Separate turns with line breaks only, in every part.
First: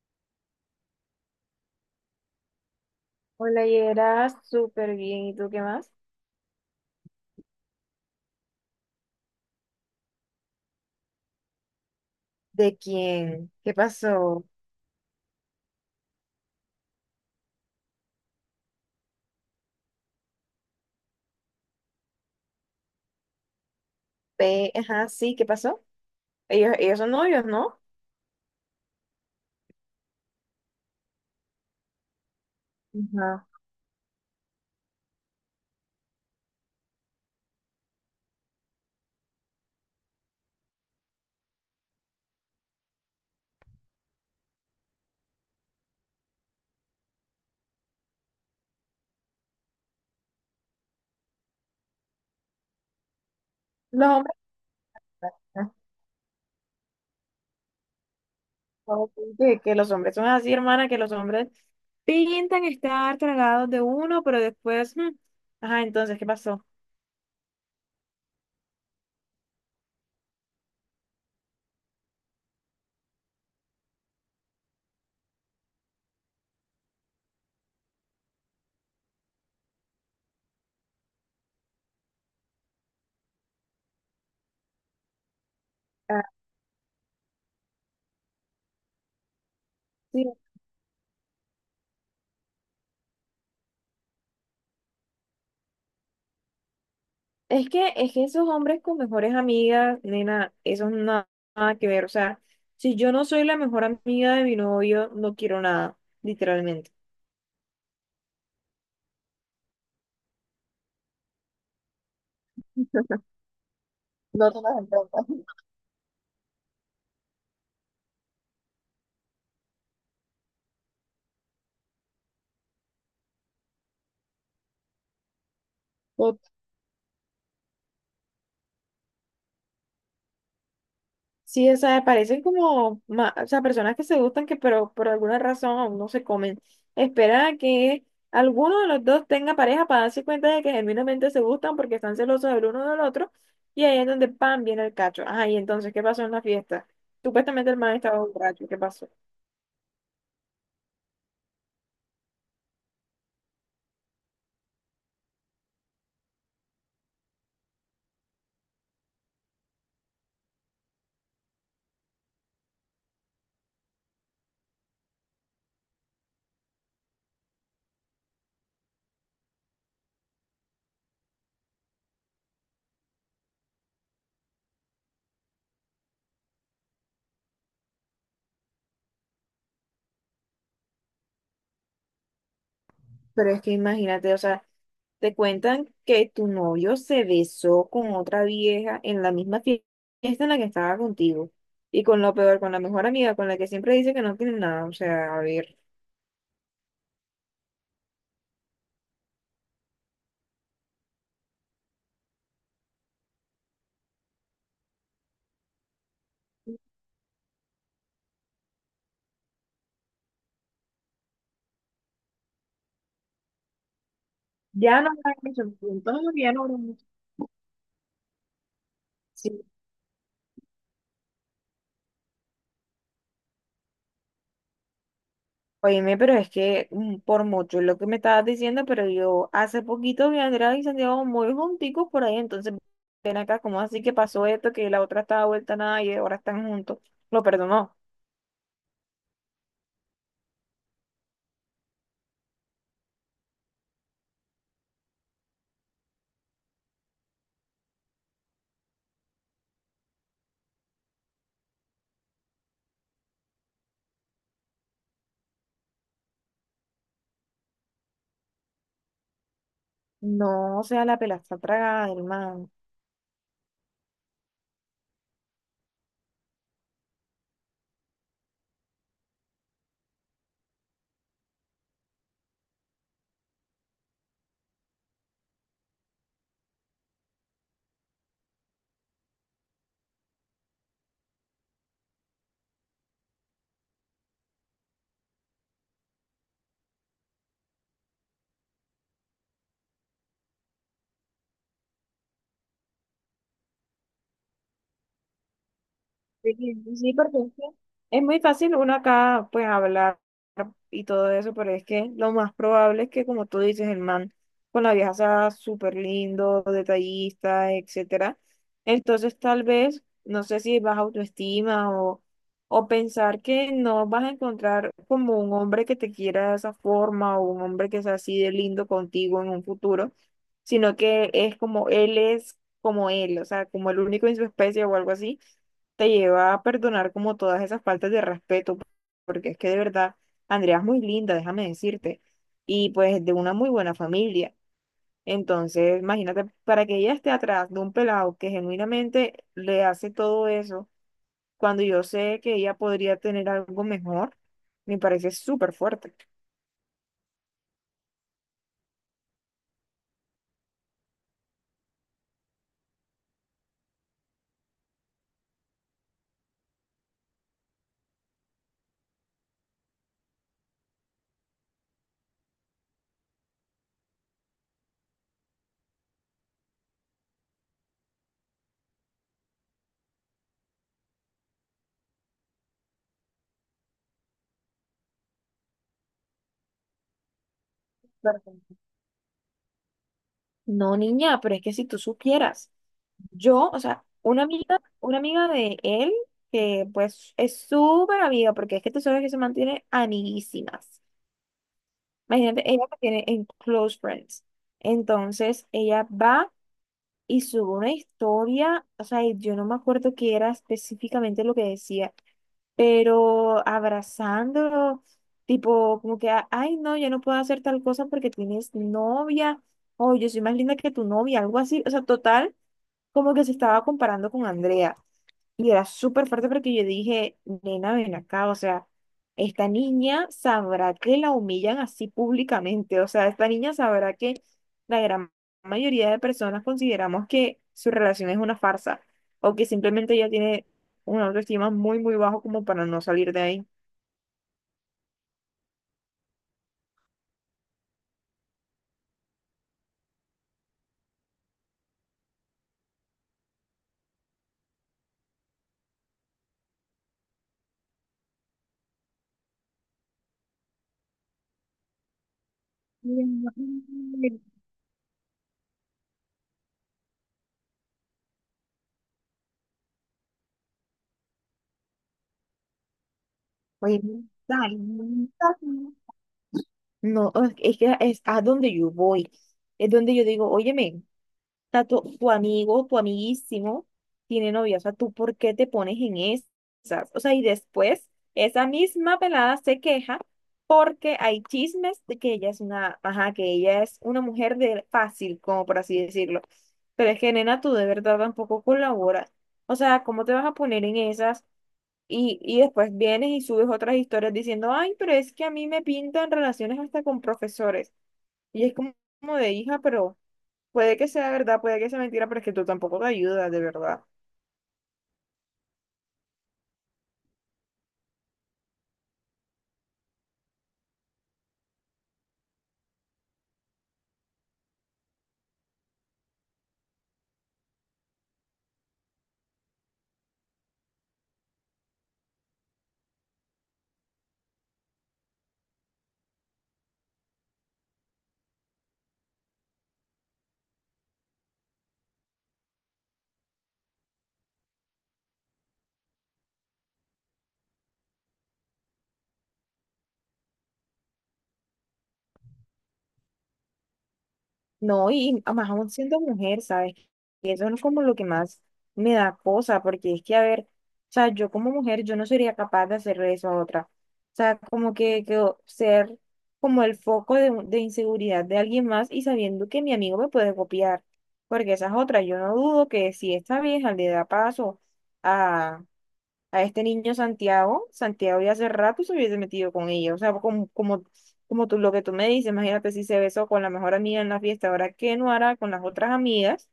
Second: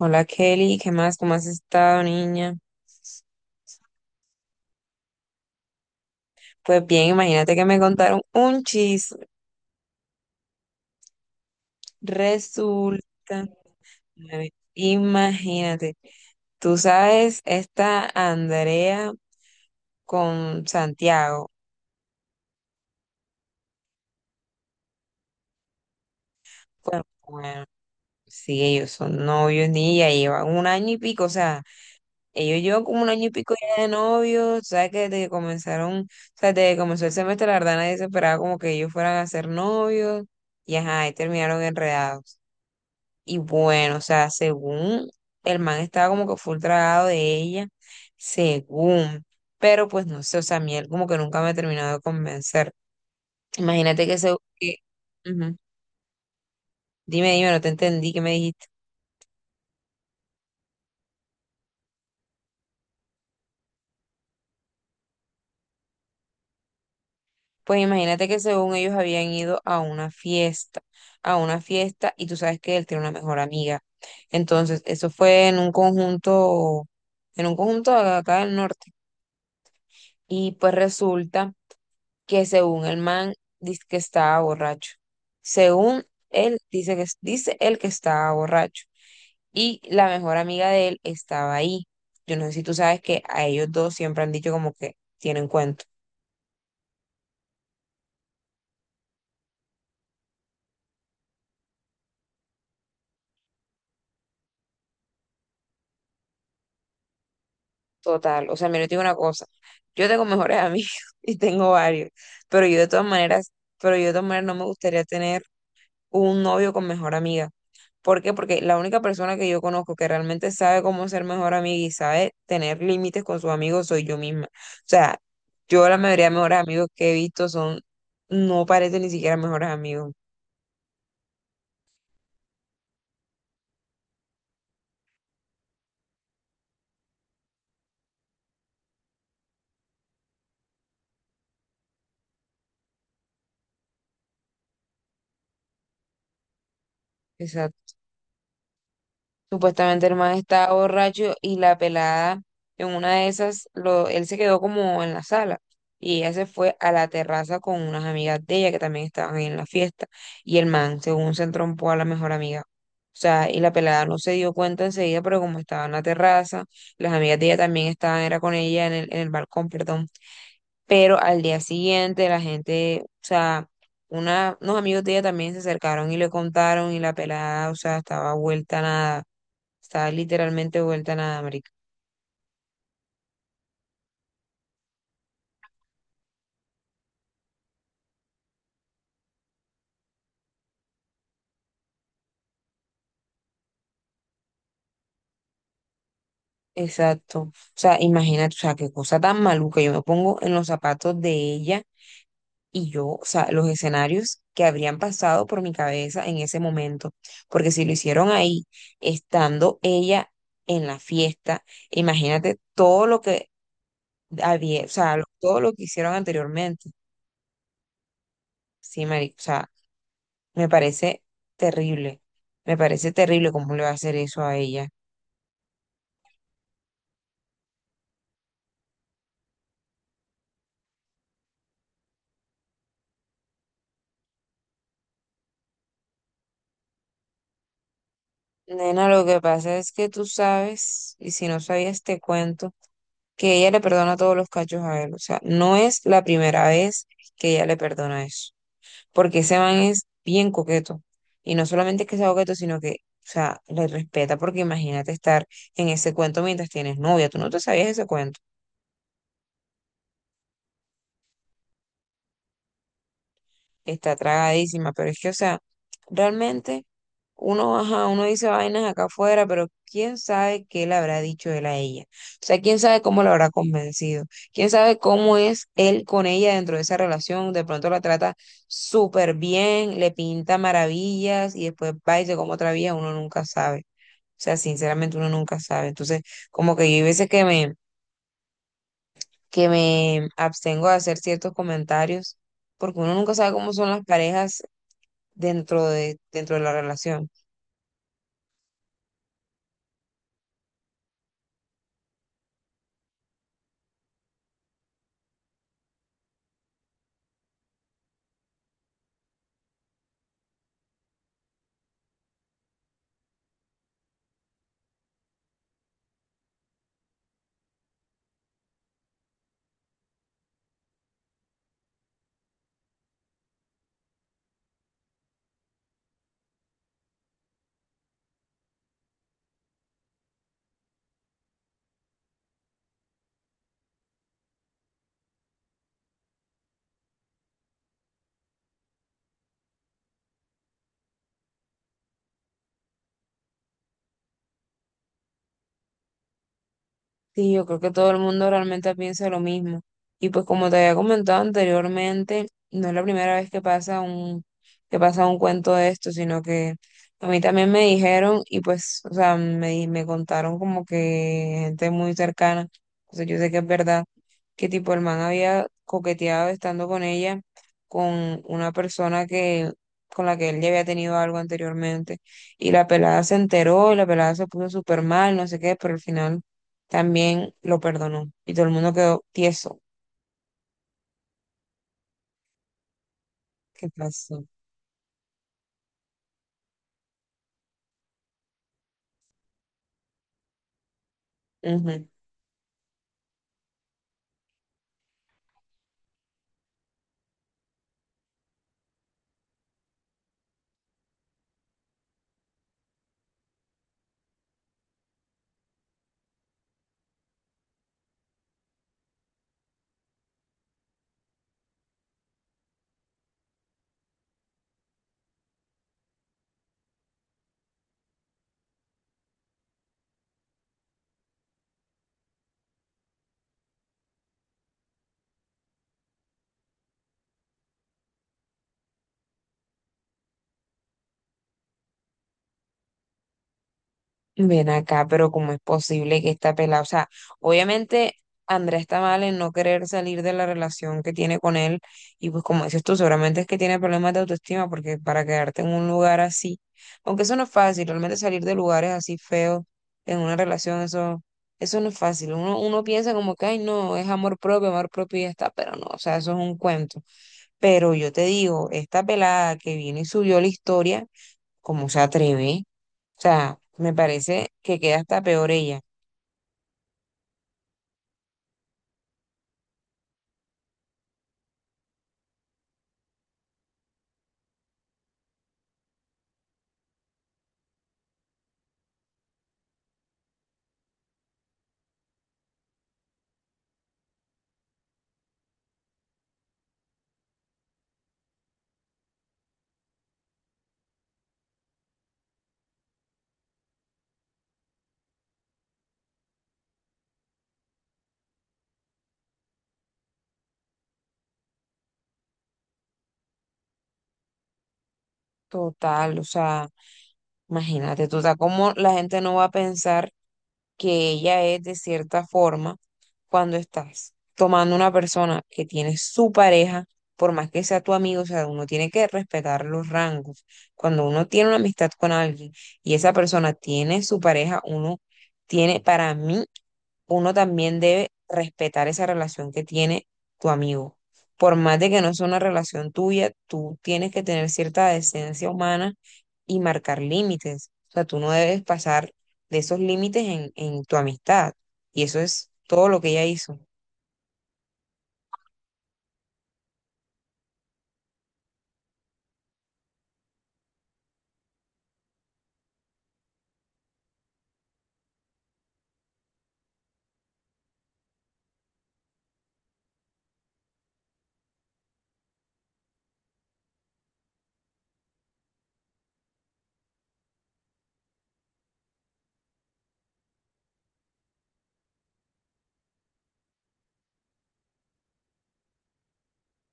Hola, Kelly, ¿qué más? ¿Cómo has estado, niña?
Hola, Yera, súper bien. ¿Y tú qué más?
Pues bien, imagínate que me contaron un chisme.
¿De
Resulta,
quién? ¿Qué
a
pasó?
ver, imagínate, tú sabes, esta Andrea con Santiago.
Ajá, sí, ¿qué pasó? Ellos
Bueno,
son novios,
bueno,
¿no?
sí, ellos son novios, niña, llevan un año y pico, o sea, ellos llevan como un año y
Ajá.
pico ya de novios, tú sabes que desde que comenzaron, o sea, desde que comenzó el semestre, la verdad, nadie se esperaba como que ellos fueran a ser novios, y ajá, ahí terminaron enredados. Y bueno, o sea, según el man estaba como que full tragado de ella, según, pero pues no sé, o sea, a mí él como que nunca me ha terminado de convencer. Imagínate
Los
que se...
hombres,
que- ujú. Dime, dime, no te entendí, ¿qué me dijiste?
¿no? Que los hombres son así, hermana, que los hombres pintan estar tragados de uno, pero después, ajá, entonces, ¿qué pasó?
Pues imagínate que según ellos habían ido a una fiesta, y tú sabes que él tiene una mejor amiga. Entonces, eso fue en un conjunto acá del norte. Y pues resulta que según el man dice que estaba borracho. Según
Ah,
él, dice que, dice él que estaba borracho. Y la
sí.
mejor amiga de él estaba ahí. Yo no sé si tú sabes que a ellos dos siempre han dicho como que tienen cuento.
Es que esos hombres con mejores amigas, nena, eso no nada, nada que ver. O sea, si yo no soy la mejor amiga de mi novio, no quiero nada, literalmente.
Total. O sea, mira, yo te digo una cosa. Yo tengo mejores amigos y tengo varios. Pero yo de todas maneras, pero yo de todas maneras
No
no
te
me
las
gustaría
entiendo.
tener un novio con mejor amiga. ¿Por qué? Porque la única persona que yo conozco que realmente sabe cómo ser mejor amiga y sabe tener límites con sus amigos soy yo misma. O sea, yo la mayoría de
O-
mejores amigos que he visto son, no parecen ni siquiera mejores amigos.
sí, o sea, parecen como, o sea, personas que se gustan que pero por alguna razón aún no se comen. Espera a que alguno de los dos tenga pareja para darse cuenta de que genuinamente se gustan porque están celosos del uno del otro y ahí es donde pan viene el cacho. Ajá, y entonces, ¿qué pasó en la fiesta? Supuestamente el
Exacto.
man estaba borracho, ¿qué pasó?
Supuestamente el man estaba borracho y la pelada en una de esas, lo, él se quedó como en la sala y ella se fue a la terraza con unas amigas de ella que también estaban ahí en la fiesta y el man, según se entrompó a la mejor amiga. O sea, y la pelada no se dio cuenta enseguida, pero como estaba en la terraza, las amigas de ella también estaban, era con ella en el balcón, perdón, pero al día siguiente la gente, o sea, una, unos amigos de ella también se acercaron y le contaron y la pelada, o sea, estaba vuelta a nada. Está literalmente vuelta a nada, marica.
Pero es que imagínate, o sea, te cuentan que tu novio se besó con otra vieja en la misma fiesta en la que estaba contigo. Y con lo peor, con la mejor amiga, con la que siempre dice que no tiene nada. O sea, a ver.
Exacto. O sea, imagínate, o sea, qué cosa tan maluca. Yo me pongo en los zapatos de ella y yo, o sea, los escenarios que habrían pasado por mi cabeza en ese momento. Porque si lo hicieron ahí, estando ella en la fiesta, imagínate todo lo que había, o
Ya no
sea, lo-
habrá
todo
mucho,
lo que hicieron
entonces ya no habrá
anteriormente.
mucho.
Sí, marica, o
Sí.
sea, me parece terrible. Me parece terrible cómo le va a hacer eso a ella.
Oíme, pero es que por mucho es lo que me estabas diciendo, pero yo hace poquito vi a Andrea y Santiago muy junticos por ahí, entonces ven acá, ¿cómo así que pasó esto? Que la otra estaba vuelta a nada y ahora están juntos. Lo perdonó.
Nena, lo que pasa es que tú sabes, y si no sabías te cuento, que ella le perdona todos los cachos a él. O sea, no es la primera vez que ella le perdona eso, porque ese man es bien coqueto. Y no solamente es que sea coqueto, sino que, o sea, le respeta, porque imagínate estar en ese cuento mientras tienes novia. Tú no te sabías ese cuento.
No, o sea, la pela está tragada, hermano.
Está tragadísima, pero es que, o sea, realmente uno, ajá, uno dice vainas acá afuera, pero quién sabe qué le habrá dicho él a ella. O sea, quién sabe cómo la habrá convencido. Quién sabe cómo es él con ella dentro de esa relación. De pronto la trata súper bien, le pinta maravillas y después va y se come otra vía, uno nunca sabe. O sea, sinceramente uno nunca sabe. Entonces, como que yo hay veces que me abstengo de hacer ciertos comentarios porque uno nunca sabe cómo son las parejas
Sí,
dentro de la
sí,
relación.
porque es que es muy fácil uno acá pues hablar y todo eso, pero es que lo más probable es que como tú dices, el man con la vieja sea súper lindo, detallista, etcétera. Entonces tal vez, no sé si baja autoestima o pensar que no vas a encontrar como un hombre que te quiera de esa forma o un hombre que sea así de lindo contigo en un futuro, sino que es como él, o sea, como el único en su especie o algo así te lleva a perdonar como todas esas faltas de respeto, porque es que de verdad, Andrea es muy linda, déjame decirte, y pues de una muy buena familia. Entonces, imagínate, para que ella esté atrás de un pelado que genuinamente le hace todo eso, cuando yo sé que ella podría tener algo mejor, me parece súper fuerte.
Sí, yo creo que todo el mundo realmente piensa lo mismo. Y pues como te había comentado anteriormente, no es la primera vez que pasa un cuento de esto, sino que a mí también me dijeron y pues, o sea, me, di- me contaron como que gente muy cercana, o sea, yo sé que es verdad, que tipo el man había coqueteado estando con ella, con una persona que, con la que él ya había tenido algo anteriormente. Y la pelada se enteró y la pelada se puso súper mal, no sé qué, pero al final también lo perdonó y todo el
Perfecto.
mundo quedó tieso.
No, niña, pero es que si tú supieras. Yo, o
¿Qué
sea, una
pasó?
amiga, una amiga de él, que pues es súper amiga, porque es que tú sabes que se mantiene amiguísimas.
Ujú.
Imagínate, ella que tiene en Close Friends. Entonces, ella va y sube una historia, o sea, y yo no me acuerdo qué era específicamente lo que decía, pero abrazándolo, tipo, como que, ay, no, yo no puedo hacer tal cosa porque tienes novia, o yo soy más linda que tu novia, algo así, o sea, total, como que se estaba comparando con Andrea. Y era súper fuerte porque yo dije, nena, ven acá, o sea, esta niña sabrá que la humillan así públicamente, o sea, esta niña sabrá que la gran mayoría de personas consideramos que su relación es una farsa o que simplemente ella tiene una autoestima muy, muy bajo como para no salir de ahí.
Ven acá, pero ¿cómo es posible que esta pelada? O sea, obviamente Andrea está mal en no querer salir de la relación que tiene con él y pues como dices tú, seguramente es que tiene problemas de autoestima porque para quedarte en un lugar así, aunque eso no es fácil, realmente salir de lugares así feos en una relación, eso no es fácil. Uno, uno piensa como que, ay, no, es amor propio y ya está, pero no, o sea, eso es un cuento. Pero yo te digo, esta pelada que vino y subió la historia, ¿cómo se atreve? O sea, me
Oye,
parece
dale,
que queda hasta peor ella.
no, es que es a donde yo voy, es donde yo digo, óyeme. Sea, tu amigo, tu amiguísimo tiene novia, o sea, ¿tú por qué te pones en esas? O sea, y después esa misma pelada se queja porque hay chismes de que ella es una, ajá, que ella es una mujer de fácil, como por así decirlo. Pero es que, nena, tú de verdad tampoco colaboras. O sea, ¿cómo te vas a poner en esas? Y después vienes y subes otras historias diciendo, ay, pero es que a mí me pintan relaciones hasta con profesores. Y es como, como de hija, pero... Puede que sea verdad, puede que sea mentira, pero es que tú tampoco te ayudas, de verdad.
Total, o sea, imagínate tú, o sea, cómo la gente no va a pensar que ella es de cierta forma cuando estás tomando una persona que tiene su pareja, por más que sea tu amigo, o sea, uno tiene que respetar los rangos. Cuando uno tiene una amistad con alguien y esa persona tiene su pareja, uno tiene, para mí, uno también debe respetar esa relación que tiene tu amigo. Por más de que no sea una relación tuya, tú tienes que tener cierta decencia humana y marcar límites. O sea, tú no debes pasar de esos límites en tu amistad. Y eso es todo lo que ella hizo.
No, y además aún siendo mujer, ¿sabes? Y eso no es como lo que más me da cosa, porque es que, a ver, o sea, yo como mujer, yo no sería capaz de hacerle eso a otra. O sea, como que, ser como el foco de, de inseguridad de alguien más y sabiendo que mi amigo me puede copiar, porque esa es otra. Yo no dudo que si esta vieja le da paso a este niño Santiago, Santiago ya hace rato se hubiese metido con ella, o sea, como, como, como tú, lo que tú me dices, imagínate si se besó con la mejor amiga en la fiesta, ahora qué no hará con las otras amigas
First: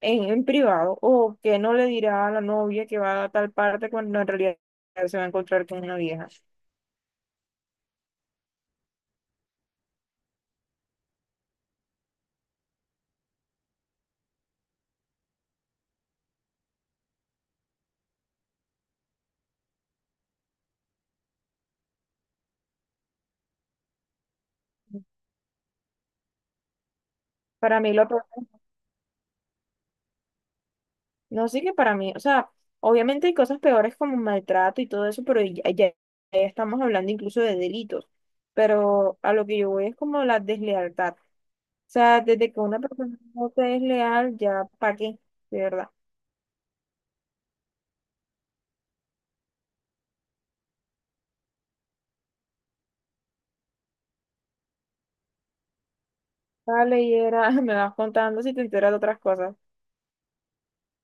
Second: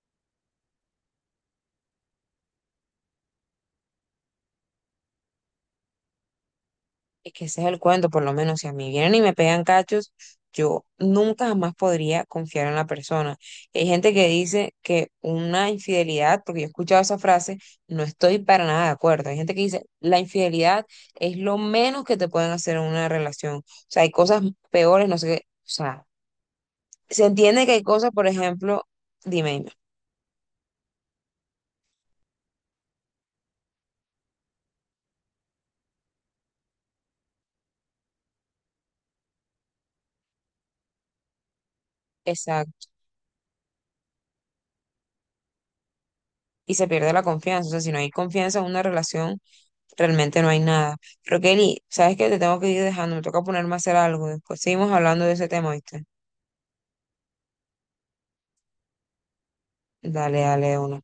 en privado, o qué no le dirá a la novia que va a tal parte cuando en realidad se va a encontrar con una vieja.
Es que ese es el cuento, por lo menos si a mí vienen y me pegan cachos, yo nunca jamás podría confiar en la persona. Hay gente que dice que una infidelidad, porque yo he escuchado esa frase, no estoy para nada de acuerdo. Hay gente que dice, la infidelidad es lo menos que te pueden hacer en una relación. O sea, hay cosas peores, no sé qué. O sea, se entiende que
Para
hay
mí lo
cosas,
peor,
por ejemplo, dime, dime.
no sí que para mí, o sea, obviamente hay cosas peores como maltrato y todo eso, pero ya, ya ya estamos hablando incluso de delitos, pero a lo que yo voy es como la deslealtad. Sea, desde que una
Exacto.
persona no te es leal, ya, ¿para qué? De verdad.
Y se pierde la confianza. O sea, si no hay confianza en una relación, realmente no hay nada. Pero Kelly, ¿sabes qué? Te tengo que ir dejando, me toca ponerme a hacer algo. Después seguimos hablando de ese tema, ¿viste?
Dale, y era, me vas contando si te enteras de otras cosas.
Dale, dale, de una.